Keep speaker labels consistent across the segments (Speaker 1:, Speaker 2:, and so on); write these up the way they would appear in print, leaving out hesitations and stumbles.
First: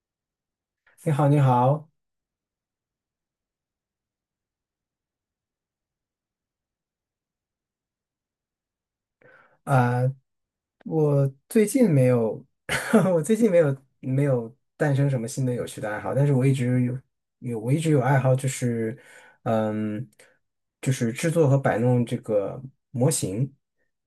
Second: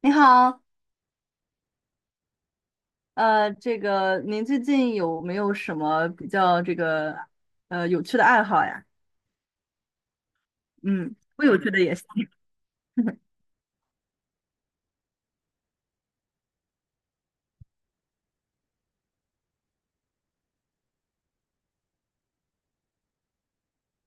Speaker 1: 你好。
Speaker 2: 你好，你好。
Speaker 1: 这个您最近有没有什么比较有趣的爱好呀？
Speaker 2: 啊、
Speaker 1: 嗯，
Speaker 2: 我
Speaker 1: 不有
Speaker 2: 最
Speaker 1: 趣的
Speaker 2: 近
Speaker 1: 也行。
Speaker 2: 没有。我最近没有诞生什么新的有趣的爱好，但是我一直有爱好，就是，嗯，就是制作和摆弄这个模型，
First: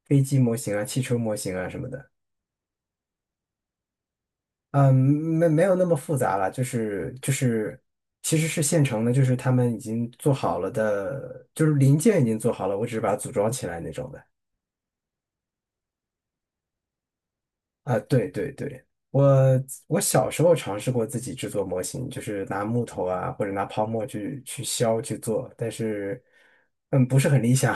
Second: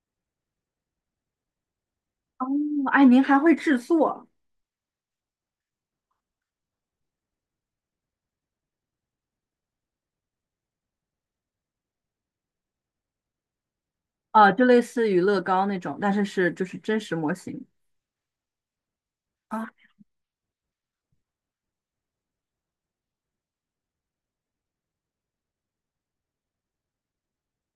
Speaker 2: 飞机模型啊、汽车模型啊什么的。
Speaker 1: 哦，哎，您还会制作
Speaker 2: 没有那么复杂了，就是其实是现成的，就是他们已经做好了的，就是零件已经做好了，我只是把它组装起来那种的。
Speaker 1: 啊？就类似于乐高那种，但是真实模型。
Speaker 2: 啊，对对对，我
Speaker 1: 啊，
Speaker 2: 我小时候尝试过自己制作模型，就是拿木头啊或者拿泡沫去削去做，但是不是很理想。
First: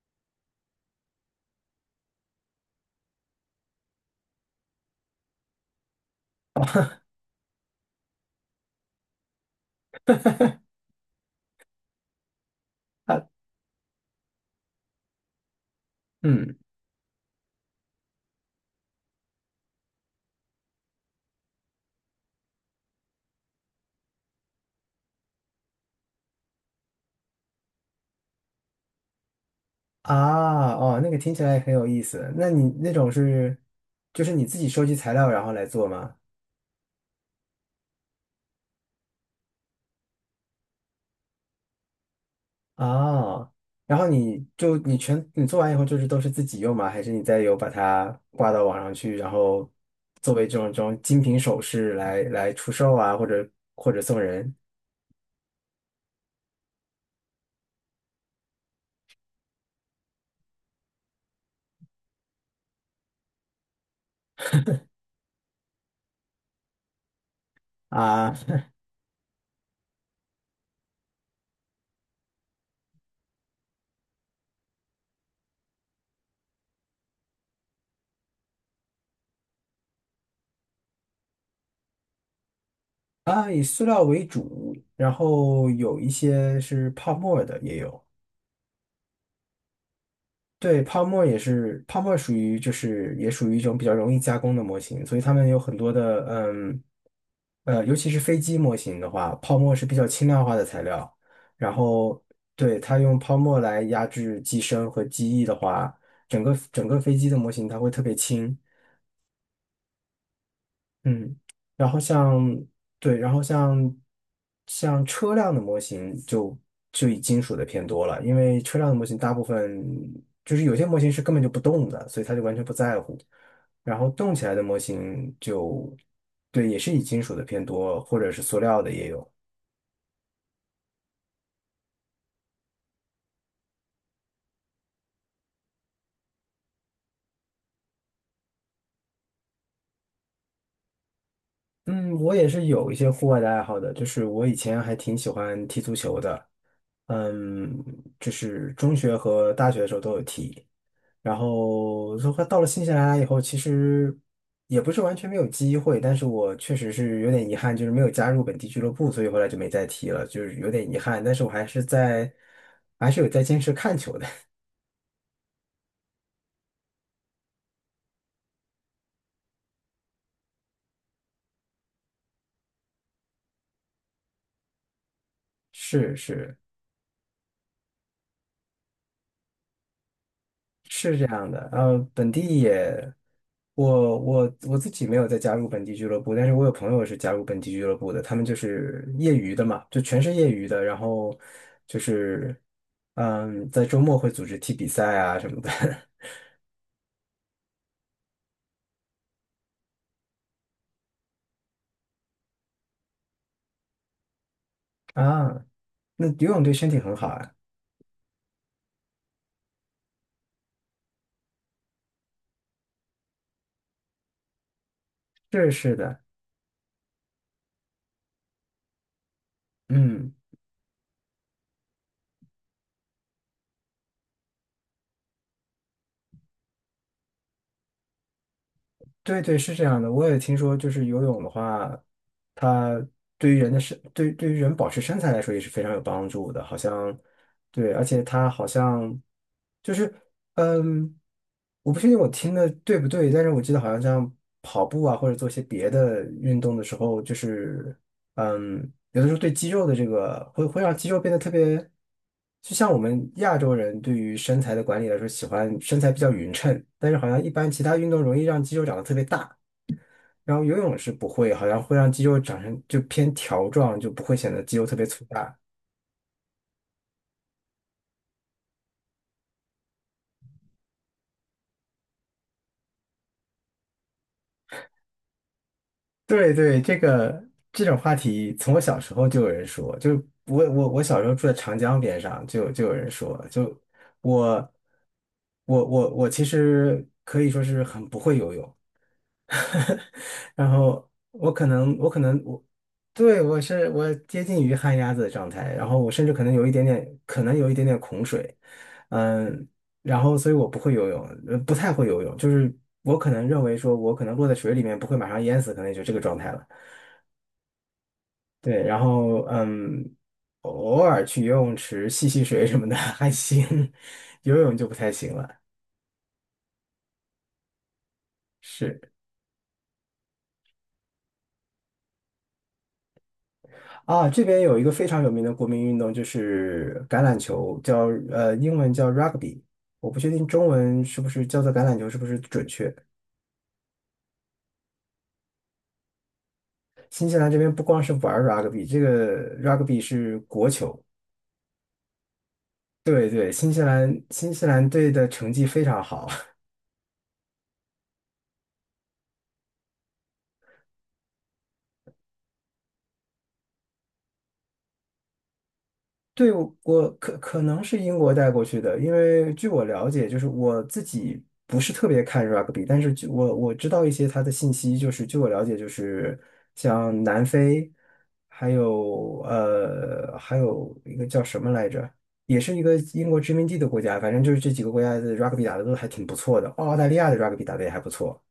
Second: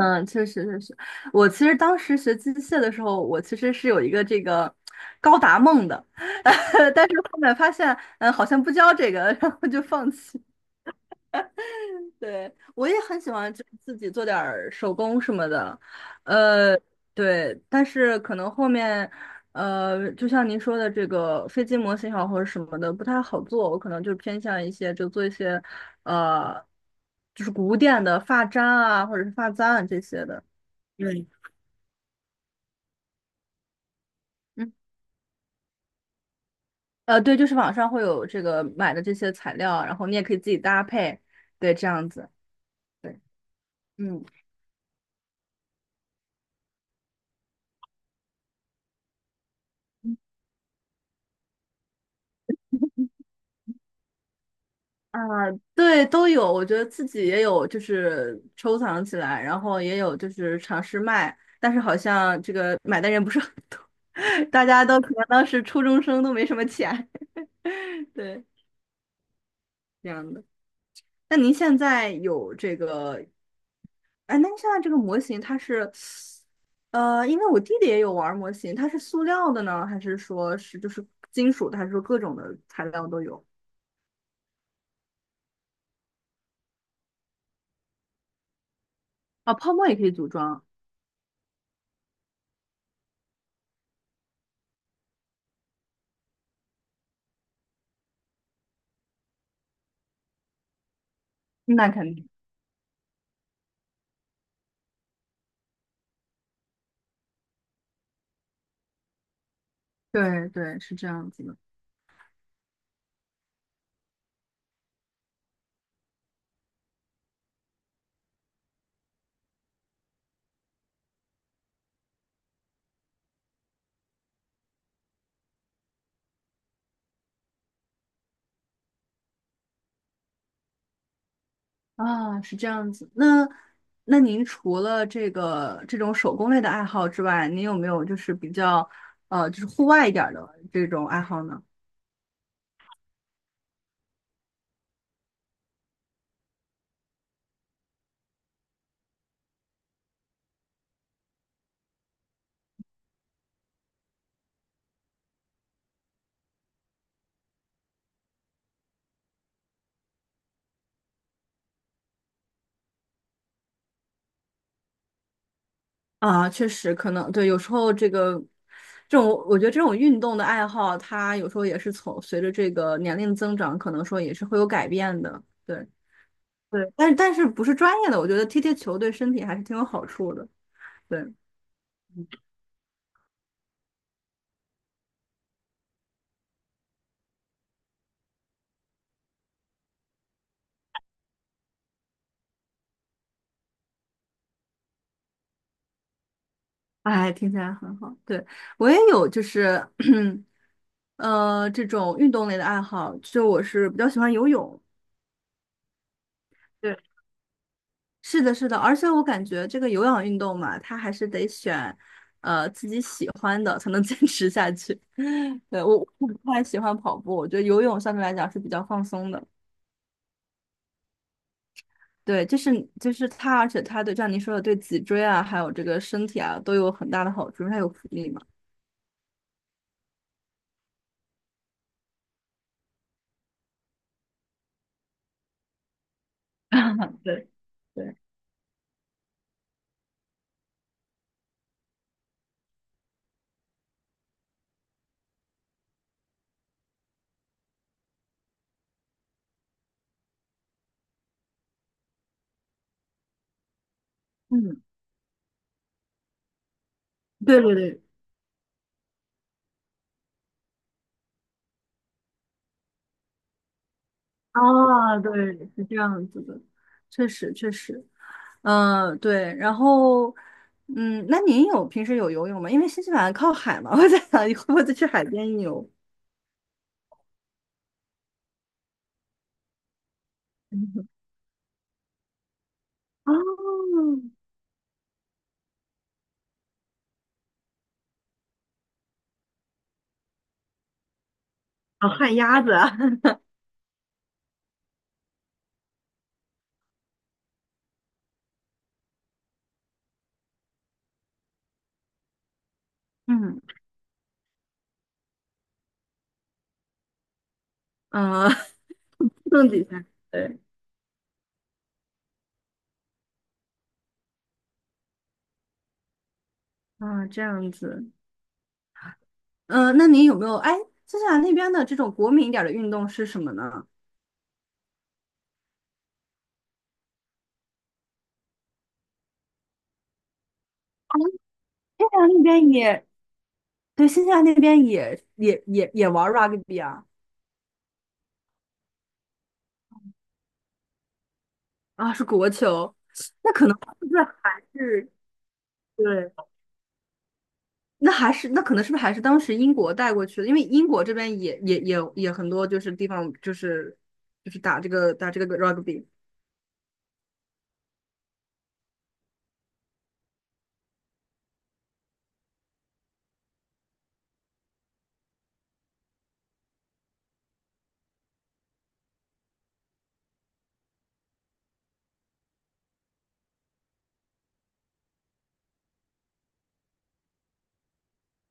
Speaker 1: 嗯，确实，我其实当时学机械的时候，我其实是有一个这个高达梦的，但是后面发现，嗯，好像不教这个，然后就放弃。对，我也很喜欢就自己做点儿手工什么的。
Speaker 2: 嗯
Speaker 1: 呃，对，但是可能后面，就像您说的这个飞机模型也好或者什么的不太好做，我可能就偏向一些就做一些，呃，就是古典的发簪啊或者是发簪啊这些的。
Speaker 2: 啊，那个
Speaker 1: 对。
Speaker 2: 听起来很有意思。那你那种是就是你自己
Speaker 1: 嗯。
Speaker 2: 收集材料然后来做吗？
Speaker 1: 对，就是网上会有这个买的这些材料，然后你也可以自己搭配，对，这样子。对。
Speaker 2: 啊，然后
Speaker 1: 嗯。
Speaker 2: 你做完以后就是都是自己用吗？还是你再有把它挂到网上去，然后作为这种精品首饰来出售啊，或者或者送人
Speaker 1: 啊，对，都有。我觉得自己也有，就是收藏起来，然后也有就是尝试卖，但是好像这个买的人不是很多，大家都可能当时初中生都没什么钱，
Speaker 2: 啊？
Speaker 1: 对，这样的。那您现在有这个，哎，那您现在这个模型它是，因为我弟弟也有玩儿模型，它是塑料的呢，还是说金属的，还是说各种的材料都 有？
Speaker 2: 啊，以塑料为主，然后有一些是泡沫的也有。
Speaker 1: 啊，泡沫也可以组装。
Speaker 2: 对，泡沫也是。泡沫属于也属于一种比较容易加工的模型，所以他们有很多的。尤其是飞机模型的话，泡沫是比较轻量化的材料。然
Speaker 1: 那肯
Speaker 2: 后
Speaker 1: 定。
Speaker 2: 对，它用泡沫来压制机身和机翼的话，整个飞机的模型它会特别轻。
Speaker 1: 对对，是这样
Speaker 2: 嗯，
Speaker 1: 子的。
Speaker 2: 然后像对，然后像车辆的模型就以金属的偏多了，因为车辆的模型大部分有些模型是根本就不动的，所以他就完全不在乎。然后动起来的模型对，也是以金属的偏多，或者是塑料的也有。
Speaker 1: 啊，是这样子。那那您除了这个这种手工类的爱好之外，您有没有就是比较就是户外一点儿的这种爱好呢？
Speaker 2: 嗯，我也是有一些户外的爱好的。就是我以前还挺喜欢踢足球的，嗯，就是中学和大学的时候都有踢。然后说到了新西兰以后，其实也不是完全没有机会，但是我确实是有点遗憾，就是没有加入本地俱乐部，所以后来就没再踢了，就是有点遗憾。但是我还是在，还是有在坚持看球的。
Speaker 1: 啊，确实可能对，有时候这种我觉得这种运动的爱好，它有时候也是从随着这个年龄增长，可能说也是会有改变的。对。
Speaker 2: 是是
Speaker 1: 对，但不是专业的，我觉得踢踢球对身体还是挺有好处的。
Speaker 2: 是
Speaker 1: 对。
Speaker 2: 这样的。然后本地也，我自己没有再加入本地俱乐部，但是我有朋友是加入本地俱乐部的，他们就是业余的嘛，就全是业余的，然后就是在周末会组织踢比赛啊什么的。
Speaker 1: 哎，听起来很好。对，我也有就是。这种运动类的爱好，就我是比较喜欢游泳。
Speaker 2: 啊，那游泳对身
Speaker 1: 对，
Speaker 2: 体很好啊。
Speaker 1: 是的，是的，而且我感觉这个有氧运动嘛，它还是得选，自己喜欢的才能坚持下去。
Speaker 2: 是
Speaker 1: 对，
Speaker 2: 是
Speaker 1: 我
Speaker 2: 的，
Speaker 1: 我不太喜欢跑步，我觉得游泳相对来讲是比较放松的。
Speaker 2: 嗯，
Speaker 1: 对，就是它，而且它对，像您说的，对脊椎啊，还有这个身体啊，都有很大的好处，因为它有浮力嘛。
Speaker 2: 对对，是这样的。我也听说，就是游泳的话，它对于人的身，对，对于人保持身材来说也是非常有帮助的，好像。
Speaker 1: 对
Speaker 2: 对，而
Speaker 1: 对。
Speaker 2: 且它好像就是，嗯，我不确定我听的对不对，但是我记得好像像跑步啊，或者做一些别的运动的时候，有的时候对肌肉的这个会让肌肉变得特别，就像我们亚洲人对于身材的
Speaker 1: 嗯。
Speaker 2: 管理来说，喜欢身材比较匀称，但是好像一
Speaker 1: 对
Speaker 2: 般
Speaker 1: 对
Speaker 2: 其他
Speaker 1: 对。
Speaker 2: 运动容易让肌肉长得特别大。然后游泳是不会，好像会让肌肉长成就偏条状，就不会显得肌肉特别
Speaker 1: 哦，
Speaker 2: 粗大。
Speaker 1: 对，是这样子的，确实确实。嗯、对，然后，嗯，那您有平时有游泳吗？因为新西兰靠海嘛，我在想你会不会再去海边游？
Speaker 2: 对对，这种话题，从我小时候就有人说。就我小 时候住在长江边上，就有人
Speaker 1: 哦。
Speaker 2: 说。就我我我我其实可以说是很不会游泳。然后我可能我
Speaker 1: 哦，
Speaker 2: 可
Speaker 1: 旱
Speaker 2: 能
Speaker 1: 鸭
Speaker 2: 我
Speaker 1: 子啊。
Speaker 2: 对我是我接近于旱鸭子的状态。然后我甚至可能有一点点，可能有一点点恐水，嗯，然后所以我不会游泳，不太会游泳，就是我可能
Speaker 1: 嗯。
Speaker 2: 认为说我可能落在水里面不会马上淹死，可能也就这个状态了。
Speaker 1: 呃，
Speaker 2: 对，
Speaker 1: 弄几下，对。
Speaker 2: 偶尔去游泳池戏水什么的。 还行，游泳就不太行了。
Speaker 1: 啊，这样子。
Speaker 2: 是。
Speaker 1: 嗯，那您有没有？哎，新西兰那边的这种国民一点儿的运动是什么呢？
Speaker 2: 啊，这边有一个非常有名的国民运动就是橄榄球，叫英文叫 rugby，我不确定中文是不是叫做橄榄
Speaker 1: 新
Speaker 2: 球是
Speaker 1: 西
Speaker 2: 不
Speaker 1: 兰
Speaker 2: 是
Speaker 1: 那
Speaker 2: 准
Speaker 1: 边
Speaker 2: 确。
Speaker 1: 也，对，新西兰那边也玩 rugby 啊。
Speaker 2: 新西兰这边不光是玩儿 rugby，这个 rugby 是国球。
Speaker 1: 啊，是国球。
Speaker 2: 对对，
Speaker 1: 那可能是不是
Speaker 2: 新
Speaker 1: 还
Speaker 2: 西兰队
Speaker 1: 是
Speaker 2: 的成绩非常好。
Speaker 1: 对？那还是那可能是不是还是当时英国带过去的？因为英国这边也很多，就是地方打这个 rugby。
Speaker 2: 对，可能是英国带过去的，因为据我了解，就是我自己不是特别看 rugby，但是我知道一些他的信息，就是据我了解，就是像南非，还有还有一个叫什么来着，也是一个英国殖民地的国家，反正就是这几个国家的 rugby 打的都还挺不错的，澳大利亚的 rugby 打的也还不错。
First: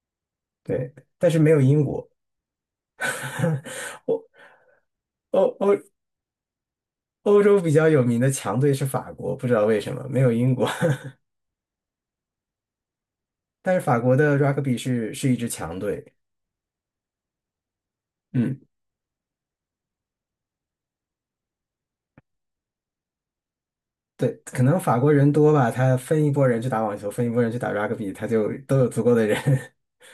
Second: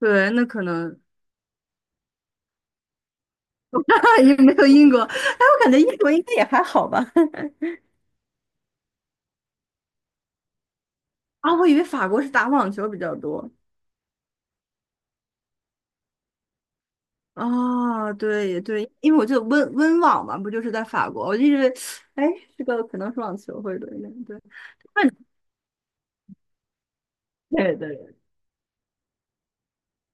Speaker 1: 对，那可
Speaker 2: 对，
Speaker 1: 能
Speaker 2: 但是没有英国。欧
Speaker 1: 也没有英国，哎，
Speaker 2: 哦
Speaker 1: 我感
Speaker 2: 哦，
Speaker 1: 觉英国应该也还好吧。
Speaker 2: 欧 洲比较有名的强队是法国，不知道为什么没有英国。
Speaker 1: 啊，我以为法国是打网球比较多。
Speaker 2: 但是法国的 rugby 是一支强队。
Speaker 1: 啊，
Speaker 2: 嗯，
Speaker 1: 对对，因为我记得温网嘛，不就是在法国？我就一直，哎，这个可能是网球会多一点。
Speaker 2: 对，
Speaker 1: 对。
Speaker 2: 可能法国人多吧，他分一拨人去打网球，分一拨人去打
Speaker 1: 对
Speaker 2: rugby，
Speaker 1: 对
Speaker 2: 他就都有足够的人。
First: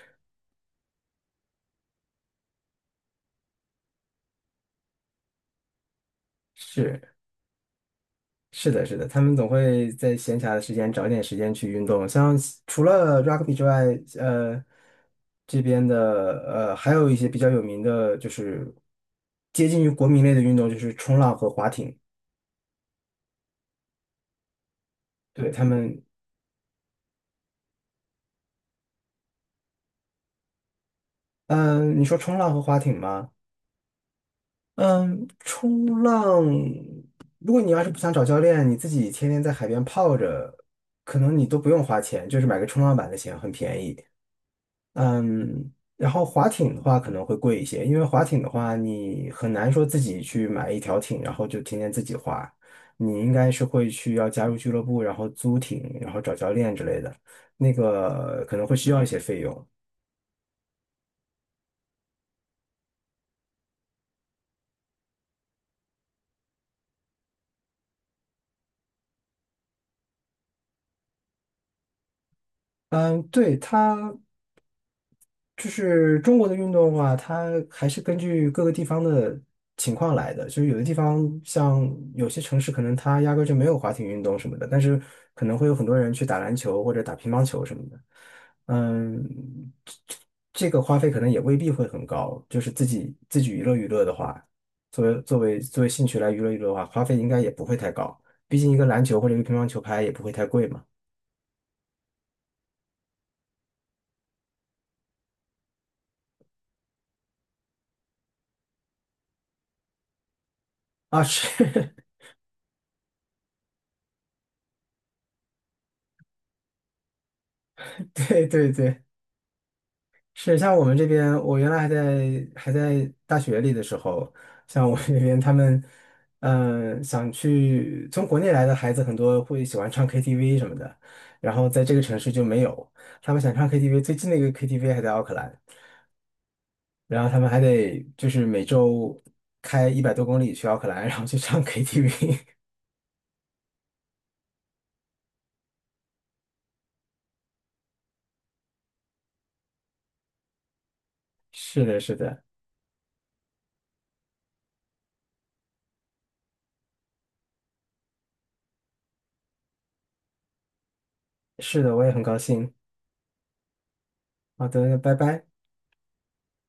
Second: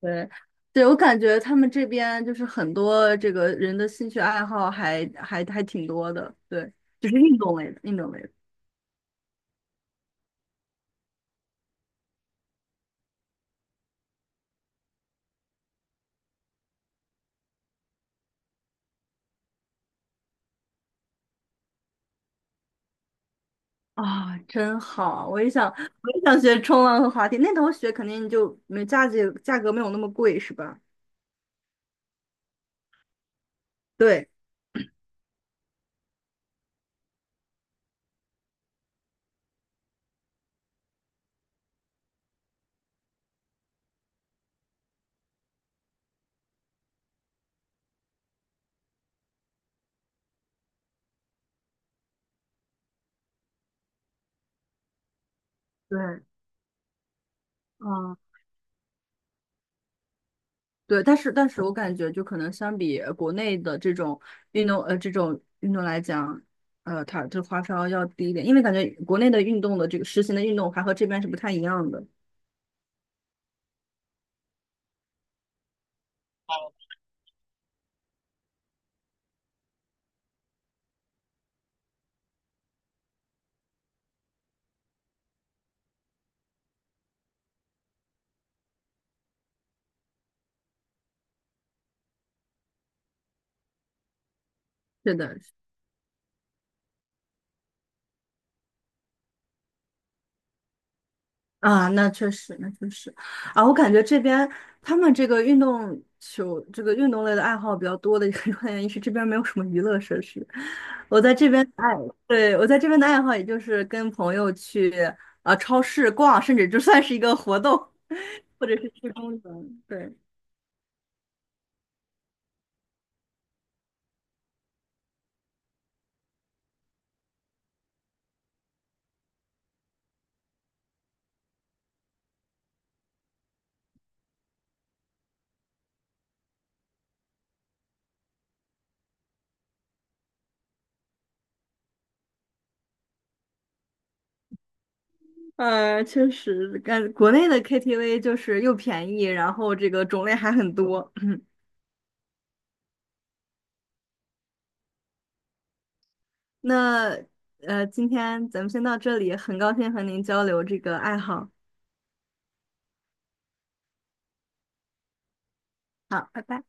Speaker 1: 对。对，我感觉他们这边就是很多这个人的兴趣爱好还挺多的，对，就
Speaker 2: 是
Speaker 1: 是运动类的，运动类的。
Speaker 2: 是的，他们总会在闲暇的时间找点时间去运动。像除了 rugby 之外，呃，这边的还有一些比较有名的，就是接近于国民类的运动，就是冲浪和划艇。
Speaker 1: 啊，真好！我也
Speaker 2: 对，他
Speaker 1: 想，
Speaker 2: 们
Speaker 1: 我也想学冲浪和滑梯，那头学肯定就没价格没有那么贵，是吧？
Speaker 2: 嗯，你说冲浪和划艇吗？
Speaker 1: 对
Speaker 2: 嗯，冲浪，如果你要是不想找教练，你自己天天在海边泡着，可能你都不用花钱，就是买个冲浪板的钱，很便宜。嗯，然后划艇的话可能会贵一些，因为划艇的话你很难说自己去买一条艇，然后就天天自己划，你应该是会去要加入俱乐部，然后租艇，然后
Speaker 1: 对。
Speaker 2: 找教练之类的，那
Speaker 1: 嗯，
Speaker 2: 个可能会需要一些费用。
Speaker 1: 对，但是我感觉就可能相比国内的这种这种运动来讲，它这花销要低一点，因为感觉国内的运动的这个实行的运动还和这边是不太一样的。
Speaker 2: 嗯，对，它。就是中国的运动的话，它还是根据各个地方的情况来的。就是有的地方，像有些城市，可能它压根儿就没有滑艇运动什么的，但是可能会有很多人去打篮球或者打乒乓球什么的。嗯，这这个花费可能也未必会很高。就是自己娱乐娱乐的话，
Speaker 1: 是的。
Speaker 2: 作为兴趣来娱乐娱乐的话，花费应该也不会太高。毕竟一个篮球或者一个乒乓球拍也不会太贵嘛。
Speaker 1: 啊，那确实，那确实。啊，我感觉这边他们这个运动球，这个运动类的爱好比较多的一个原因是这边没有什么娱乐设施。我
Speaker 2: 啊，
Speaker 1: 在这边的爱，
Speaker 2: 是。
Speaker 1: 对，我在这边的爱好也就是跟朋友去啊超市逛，甚至就算是一个活动，
Speaker 2: 对
Speaker 1: 或
Speaker 2: 对
Speaker 1: 者是
Speaker 2: 对。
Speaker 1: 去公园。对。
Speaker 2: 是像我们这边，我原来还在大学里的时候，像我们这边他们，想去从国内来的孩子很多会喜欢唱 KTV 什么的，然后在这个城市就没有，他们想唱 KTV，最近的一个 KTV 还在奥克兰，然后他们还得就是每周开100多公里去奥克兰，然后去唱 KTV。
Speaker 1: 呃，确实，感国内的 KTV 就是又便宜，然后这个种类还很多。
Speaker 2: 是的，是的，
Speaker 1: 那今天咱们先到这里，很高兴和您交流这个爱好。
Speaker 2: 是的，我也很高兴。好的，那拜拜。
Speaker 1: 好，拜拜。